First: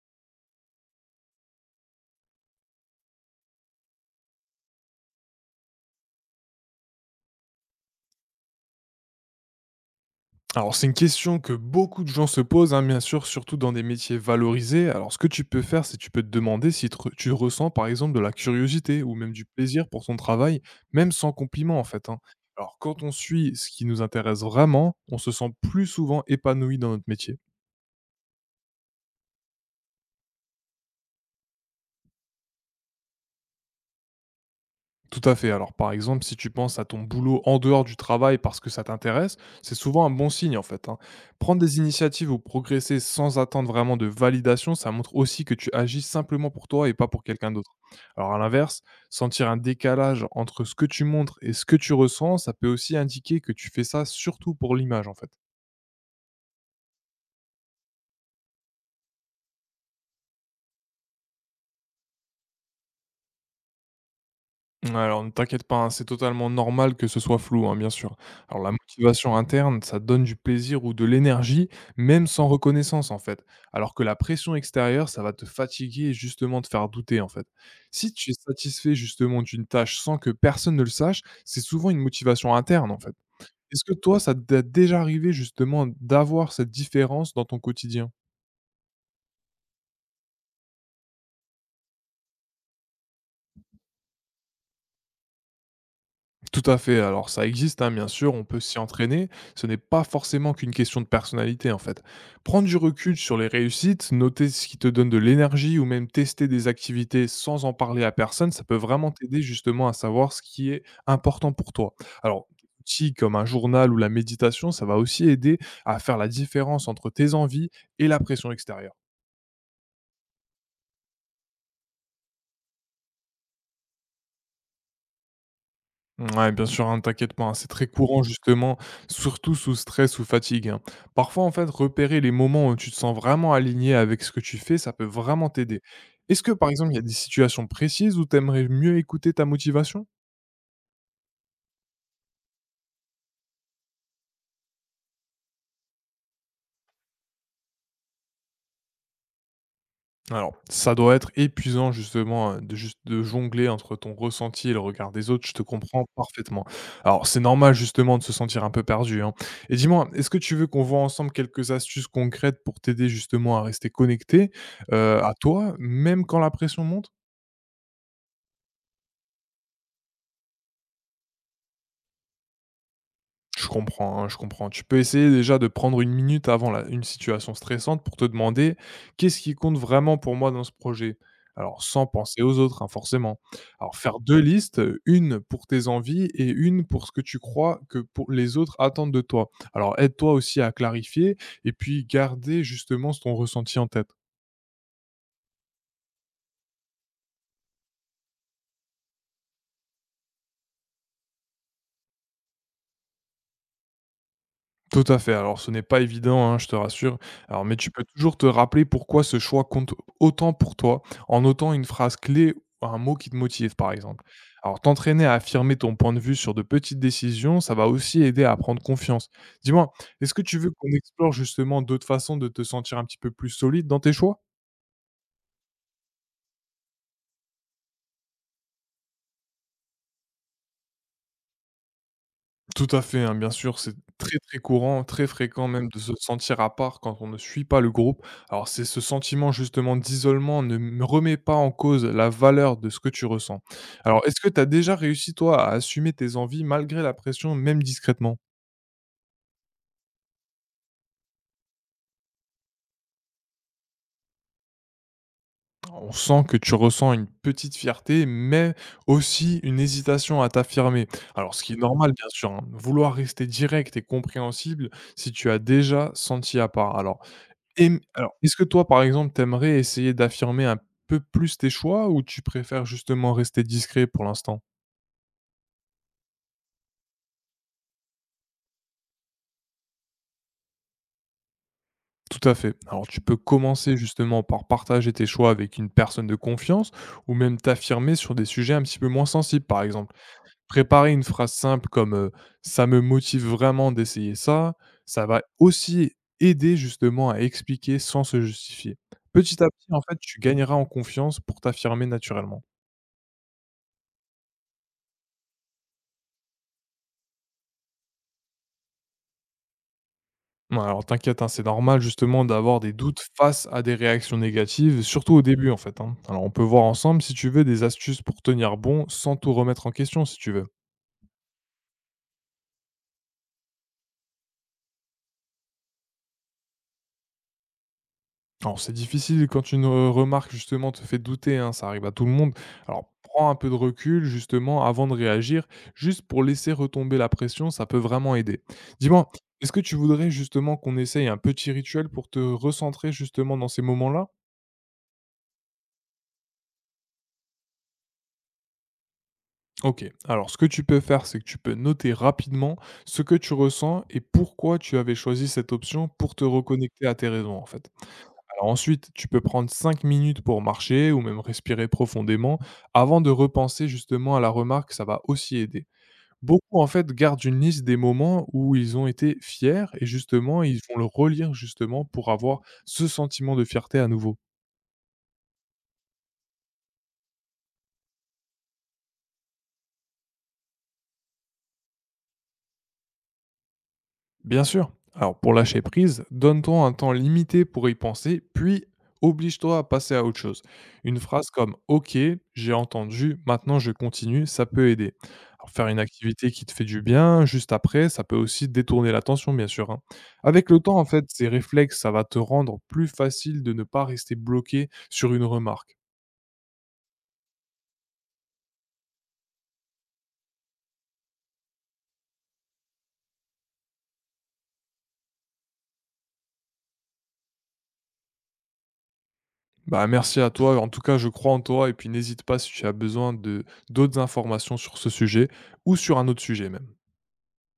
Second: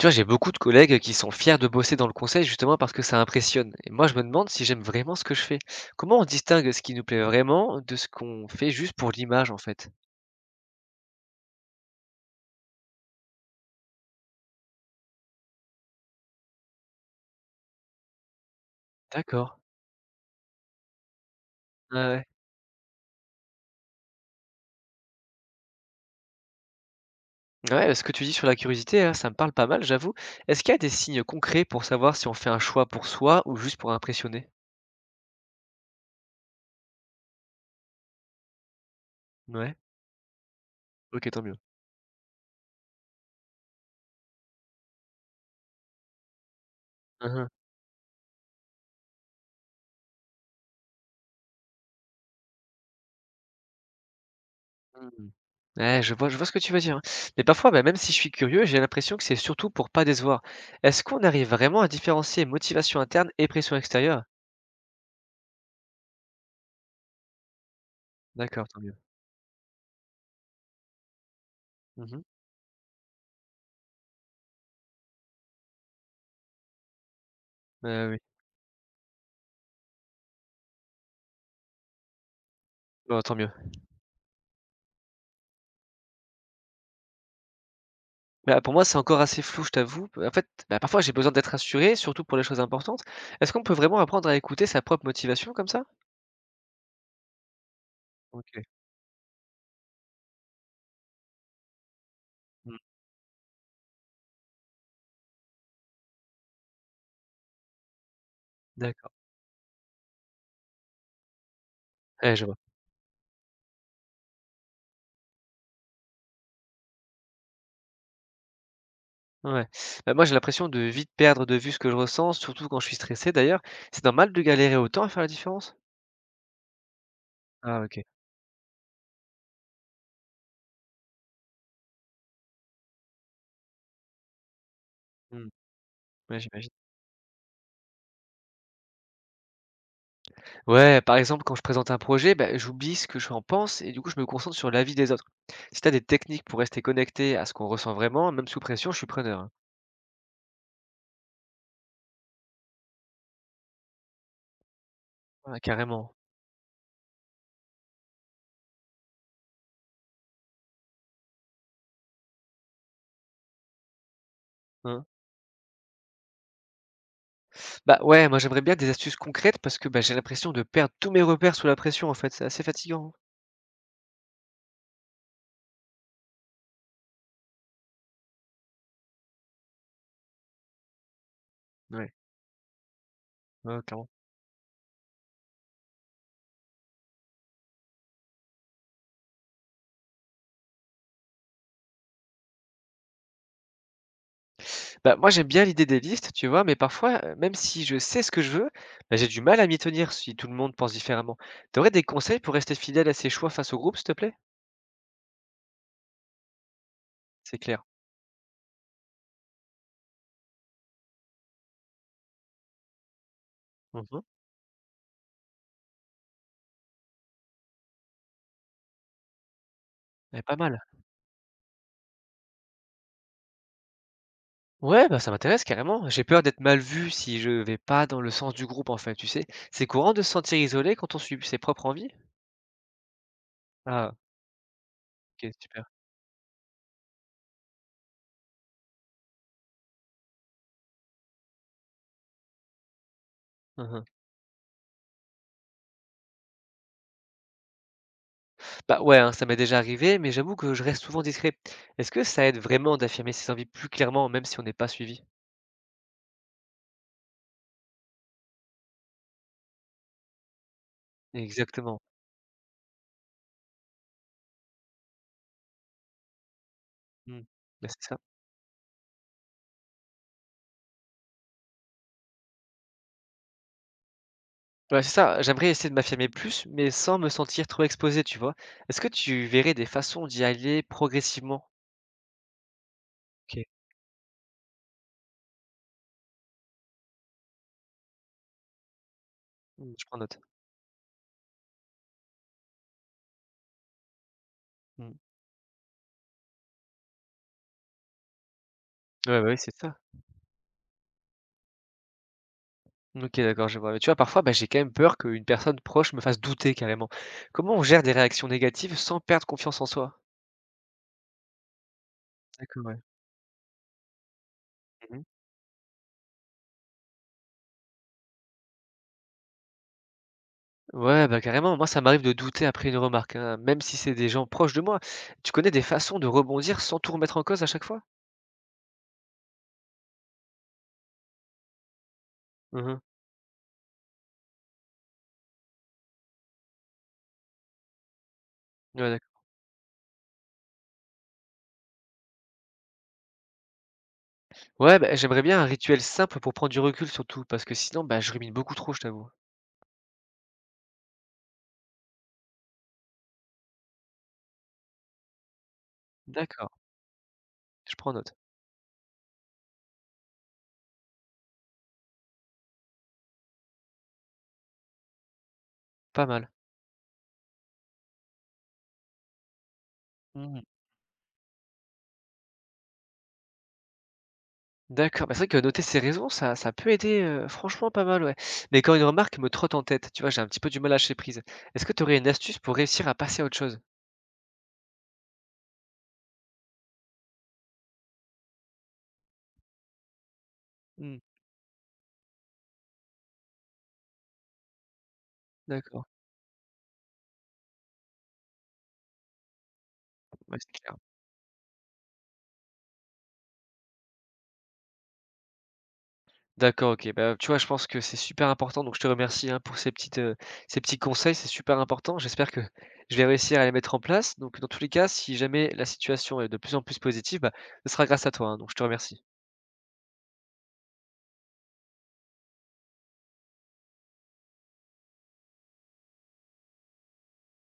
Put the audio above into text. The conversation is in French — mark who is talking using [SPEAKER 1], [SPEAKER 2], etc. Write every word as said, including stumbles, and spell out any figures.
[SPEAKER 1] Tu vois, j'ai beaucoup de collègues qui sont fiers de bosser dans le conseil justement parce que ça impressionne. Et moi, je me demande si j'aime vraiment ce que je fais. Comment on distingue ce qui nous plaît vraiment de ce qu'on fait juste pour l'image, en fait?
[SPEAKER 2] Alors, c'est une question que beaucoup de gens se posent, hein, bien sûr, surtout dans des métiers valorisés. Alors, ce que tu peux faire, c'est tu peux te demander si tr- tu ressens, par exemple, de la curiosité ou même du
[SPEAKER 1] D'accord.
[SPEAKER 2] plaisir pour ton travail, même sans compliment, en
[SPEAKER 1] Ouais,
[SPEAKER 2] fait, hein.
[SPEAKER 1] ouais.
[SPEAKER 2] Alors, quand on suit ce qui nous intéresse vraiment, on se sent plus souvent épanoui dans notre métier.
[SPEAKER 1] Ouais, ce que tu dis sur la curiosité, hein, ça me parle pas mal, j'avoue. Est-ce qu'il y a des signes concrets pour savoir si on fait un choix pour soi ou juste pour impressionner?
[SPEAKER 2] Tout à fait. Alors, par exemple, si tu penses à ton boulot en dehors du travail parce que ça t'intéresse, c'est
[SPEAKER 1] Ouais,
[SPEAKER 2] souvent un bon signe en fait, hein.
[SPEAKER 1] ok, tant mieux.
[SPEAKER 2] Prendre des initiatives ou progresser sans attendre vraiment de validation, ça montre aussi que tu agis simplement pour toi et pas pour
[SPEAKER 1] Uhum.
[SPEAKER 2] quelqu'un d'autre. Alors, à l'inverse, sentir un décalage entre ce que tu montres et ce que tu ressens, ça peut aussi indiquer que tu fais ça surtout pour l'image en
[SPEAKER 1] Hmm.
[SPEAKER 2] fait.
[SPEAKER 1] Ouais, je vois, je vois ce que tu veux dire, hein. Mais parfois, bah, même si je suis curieux, j'ai l'impression que c'est surtout pour pas décevoir. Est-ce qu'on arrive vraiment à différencier motivation interne et pression extérieure?
[SPEAKER 2] Ouais, alors ne t'inquiète pas, hein, c'est totalement normal que ce soit flou, hein, bien sûr. Alors
[SPEAKER 1] D'accord,
[SPEAKER 2] la
[SPEAKER 1] tant mieux.
[SPEAKER 2] motivation interne, ça donne du plaisir ou de l'énergie,
[SPEAKER 1] Mmh mh.
[SPEAKER 2] même sans reconnaissance en fait. Alors que la pression extérieure, ça va te fatiguer et justement te faire douter en fait.
[SPEAKER 1] Bah,
[SPEAKER 2] Si
[SPEAKER 1] oui.
[SPEAKER 2] tu es satisfait justement d'une tâche sans que personne ne le sache, c'est souvent une motivation interne en fait.
[SPEAKER 1] Bah, tant mieux.
[SPEAKER 2] Est-ce que toi, ça t'est déjà arrivé justement d'avoir cette différence dans ton quotidien?
[SPEAKER 1] Bah, pour moi, c'est encore assez flou, je t'avoue. P En fait, bah, parfois, j'ai besoin d'être rassuré, surtout pour les choses importantes. Est-ce qu'on peut vraiment apprendre à écouter sa propre motivation comme ça?
[SPEAKER 2] Tout à fait. Alors ça existe, hein, bien sûr, on peut
[SPEAKER 1] OK.
[SPEAKER 2] s'y entraîner. Ce n'est pas forcément qu'une question de personnalité, en fait. Prendre du
[SPEAKER 1] Mmh.
[SPEAKER 2] recul sur les réussites, noter ce qui te donne de l'énergie ou même tester des activités sans en parler à personne, ça peut vraiment
[SPEAKER 1] D'accord.
[SPEAKER 2] t'aider justement à savoir ce qui est important pour toi.
[SPEAKER 1] Ouais, je
[SPEAKER 2] Alors,
[SPEAKER 1] vois.
[SPEAKER 2] des outils comme un journal ou la méditation, ça va aussi aider à faire la différence entre tes envies et la pression extérieure.
[SPEAKER 1] Ouais. Bah, moi, j'ai l'impression de vite perdre de vue ce que je ressens, surtout quand je suis stressé d'ailleurs. C'est normal de galérer autant à faire la différence?
[SPEAKER 2] Ouais, bien sûr, hein, t'inquiète pas, hein, c'est
[SPEAKER 1] Ah
[SPEAKER 2] très
[SPEAKER 1] OK.
[SPEAKER 2] courant justement, surtout sous stress ou fatigue, hein. Parfois, en fait, repérer les moments où tu te sens vraiment aligné avec ce que tu fais, ça peut
[SPEAKER 1] Mmh.
[SPEAKER 2] vraiment t'aider.
[SPEAKER 1] Ouais,
[SPEAKER 2] Est-ce que, par
[SPEAKER 1] j'imagine.
[SPEAKER 2] exemple, il y a des situations précises où t'aimerais mieux écouter ta motivation?
[SPEAKER 1] Ouais, par exemple, quand je présente un projet, bah, j'oublie ce que j'en pense et du coup, je me concentre sur l'avis des autres. Si tu as des techniques pour rester connecté à ce qu'on ressent vraiment, même sous pression, je suis preneur, hein.
[SPEAKER 2] Alors, ça doit être épuisant justement, heu, de juste de jongler entre ton ressenti et le regard des autres, je
[SPEAKER 1] Ouais,
[SPEAKER 2] te comprends
[SPEAKER 1] carrément,
[SPEAKER 2] parfaitement. Alors c'est normal justement de se sentir un peu perdu, hein. Et dis-moi, est-ce que tu veux qu'on voit ensemble quelques astuces concrètes pour t'aider justement à rester connecté,
[SPEAKER 1] hein.
[SPEAKER 2] heu, à toi, même quand la pression monte?
[SPEAKER 1] Bah, ouais, moi j'aimerais bien des astuces concrètes parce que, bah, j'ai l'impression de perdre tous mes repères sous la pression en fait, c'est assez fatigant.
[SPEAKER 2] Je comprends, hein, je comprends. Tu peux essayer déjà de prendre une minute avant la- une situation stressante pour te demander qu'est-ce qui compte vraiment pour moi dans ce projet. Alors, sans
[SPEAKER 1] Ouais,
[SPEAKER 2] penser aux autres, hein, forcément.
[SPEAKER 1] ouais, ouais,
[SPEAKER 2] Alors,
[SPEAKER 1] clairement.
[SPEAKER 2] faire deux listes, une pour tes envies et une pour ce que tu crois que pour les autres attendent de toi. Alors, aide-toi aussi à clarifier et puis garder justement ton ressenti en tête.
[SPEAKER 1] Bah, moi j'aime bien l'idée des listes, tu vois? Mais parfois, heu, même si je sais ce que je veux, bah, j'ai du mal à m'y tenir si tout le monde pense différemment. T'aurais des conseils pour rester fidèle à ses choix face au groupe, s'il te plaît?
[SPEAKER 2] Tout à fait. Alors ce n'est pas évident, hein, je te rassure.
[SPEAKER 1] C'est
[SPEAKER 2] Alors mais
[SPEAKER 1] clair.
[SPEAKER 2] tu peux toujours te rappeler pourquoi ce choix compte autant pour toi, en notant une phrase clé ou un mot qui te motive, par
[SPEAKER 1] Mmh.
[SPEAKER 2] exemple. Alors t'entraîner à affirmer ton point de vue sur de petites décisions, ça va aussi aider à prendre confiance. Dis-moi, est-ce
[SPEAKER 1] Eh,
[SPEAKER 2] que
[SPEAKER 1] pas
[SPEAKER 2] tu veux
[SPEAKER 1] mal.
[SPEAKER 2] qu'on explore justement d'autres façons de te sentir un petit peu plus solide dans tes choix?
[SPEAKER 1] Ouais, bah, ça m'intéresse carrément. J'ai peur d'être mal vu si je vais pas dans le sens du groupe en fait, tu sais? C'est courant de se sentir isolé quand on suit ses propres envies?
[SPEAKER 2] Tout à fait, hein, bien sûr, c'est
[SPEAKER 1] Ah,
[SPEAKER 2] très, très courant, très
[SPEAKER 1] OK,
[SPEAKER 2] fréquent
[SPEAKER 1] super.
[SPEAKER 2] même de se sentir à part quand on ne suit pas le groupe. Alors c'est ce sentiment justement d'isolement ne me remet pas en cause la valeur de ce que tu ressens.
[SPEAKER 1] Mmh.
[SPEAKER 2] Alors est-ce que tu as déjà réussi toi à assumer tes envies malgré la pression, même discrètement?
[SPEAKER 1] Bah, ouais, hein, ça m'est déjà arrivé, mais j'avoue que je reste souvent discret. Est-ce que ça aide vraiment d'affirmer ses envies plus clairement, même si on n'est pas suivi?
[SPEAKER 2] On sent que tu ressens une petite fierté, mais aussi une hésitation à t'affirmer. Alors ce qui est
[SPEAKER 1] Exactement.
[SPEAKER 2] normal bien sûr, hein, vouloir rester direct et compréhensible si tu as déjà senti à part. Alors
[SPEAKER 1] Mmh. Bah,
[SPEAKER 2] et mmh,
[SPEAKER 1] c'est ça.
[SPEAKER 2] alors, est-ce que toi, par exemple, t'aimerais essayer d'affirmer un peu plus tes choix ou tu préfères justement rester discret pour l'instant?
[SPEAKER 1] Ouais, c'est ça. J'aimerais essayer de m'affirmer plus, mais sans me sentir trop exposé, tu vois? Est-ce que tu verrais des façons d'y aller progressivement?
[SPEAKER 2] Tout à fait. Alors, tu peux
[SPEAKER 1] OK.
[SPEAKER 2] commencer justement par partager tes choix avec une personne de confiance ou même t'affirmer sur des sujets un petit peu moins sensibles, par
[SPEAKER 1] Mmh, je
[SPEAKER 2] exemple.
[SPEAKER 1] prends note.
[SPEAKER 2] Préparer une phrase simple comme, heu: «Ça me motive vraiment d'essayer ça»,
[SPEAKER 1] Mmh.
[SPEAKER 2] ça va aussi aider justement à expliquer sans se justifier.
[SPEAKER 1] Ouais, bah, oui,
[SPEAKER 2] Petit à
[SPEAKER 1] c'est
[SPEAKER 2] petit,
[SPEAKER 1] ça.
[SPEAKER 2] en fait, tu gagneras en confiance pour t'affirmer naturellement.
[SPEAKER 1] OK, d'accord, je vois. Mais tu vois, parfois, bah, j'ai quand même peur qu'une personne proche me fasse douter carrément. Comment on gère des réactions négatives sans perdre confiance en soi?
[SPEAKER 2] Ouais, alors t'inquiète, hein, c'est normal justement d'avoir
[SPEAKER 1] D'accord,
[SPEAKER 2] des
[SPEAKER 1] ouais.
[SPEAKER 2] doutes face à des réactions négatives,
[SPEAKER 1] Mmh.
[SPEAKER 2] surtout au début en fait, hein. Alors on peut voir ensemble si tu veux des astuces pour tenir bon sans tout remettre en question si tu veux.
[SPEAKER 1] Ouais, bah, carrément. Moi, ça m'arrive de douter après une remarque, hein, même si c'est des gens proches de moi. Tu connais des façons de rebondir sans tout remettre en cause à chaque fois?
[SPEAKER 2] Alors c'est difficile quand une euh, remarque justement te fait douter, hein, ça arrive à tout le monde.
[SPEAKER 1] Mhm.
[SPEAKER 2] Alors prends un peu de recul justement avant de réagir, juste pour laisser retomber la pression, ça peut vraiment aider.
[SPEAKER 1] Ouais,
[SPEAKER 2] Dis-moi,
[SPEAKER 1] d'accord.
[SPEAKER 2] est-ce que tu voudrais justement qu'on essaye un petit rituel pour te recentrer justement dans ces moments-là?
[SPEAKER 1] Ouais, bah, j'aimerais bien un rituel simple pour prendre du recul surtout, parce que sinon, bah, je rumine beaucoup trop, je t'avoue.
[SPEAKER 2] OK. Alors, ce que tu peux faire, c'est que tu peux noter rapidement ce que tu ressens et pourquoi tu avais choisi cette option pour te
[SPEAKER 1] D'accord,
[SPEAKER 2] reconnecter à tes raisons, en fait.
[SPEAKER 1] je prends note.
[SPEAKER 2] Alors ensuite, tu peux prendre cinq minutes pour marcher ou même respirer profondément avant de repenser justement à la remarque, ça va aussi aider.
[SPEAKER 1] Pas mal.
[SPEAKER 2] Beaucoup, en fait, gardent une liste des moments où ils ont été fiers et
[SPEAKER 1] Mhm.
[SPEAKER 2] justement, ils vont le relire justement pour avoir ce sentiment de fierté à nouveau.
[SPEAKER 1] D'accord, bah, c'est vrai que noter ses raisons, ça, ça peut aider, euh, franchement, pas mal, ouais. Mais quand une remarque me trotte en tête, tu vois, j'ai un petit peu du mal à lâcher prise. Est-ce que tu aurais une astuce pour réussir à passer à autre chose?
[SPEAKER 2] Bien sûr. Alors pour lâcher prise, donne-toi un temps limité pour y penser, puis oblige-toi à passer à autre chose. Une
[SPEAKER 1] Mhm.
[SPEAKER 2] phrase comme OK, j'ai entendu, maintenant je continue, ça peut aider. Alors faire une
[SPEAKER 1] D'accord,
[SPEAKER 2] activité qui te fait du bien juste après, ça peut aussi détourner l'attention, bien sûr, hein.
[SPEAKER 1] ouais,
[SPEAKER 2] Avec
[SPEAKER 1] c'est
[SPEAKER 2] le
[SPEAKER 1] clair.
[SPEAKER 2] temps, en fait, ces réflexes, ça va te rendre plus facile de ne pas rester bloqué sur une remarque.
[SPEAKER 1] D'accord, OK. Bah, tu vois, je pense que c'est super important, donc je te remercie, hein, pour ces petites, heu, ces petits conseils, c'est super important. J'espère que je vais réussir à les mettre en place. Donc dans tous les cas, si jamais la situation est de plus en plus positive, bah, ce sera grâce à toi, hein, donc je te remercie.
[SPEAKER 2] Bah, merci à toi, en tout cas je crois en toi, et puis n'hésite pas si tu as besoin de d'autres informations sur ce sujet ou sur un autre sujet même.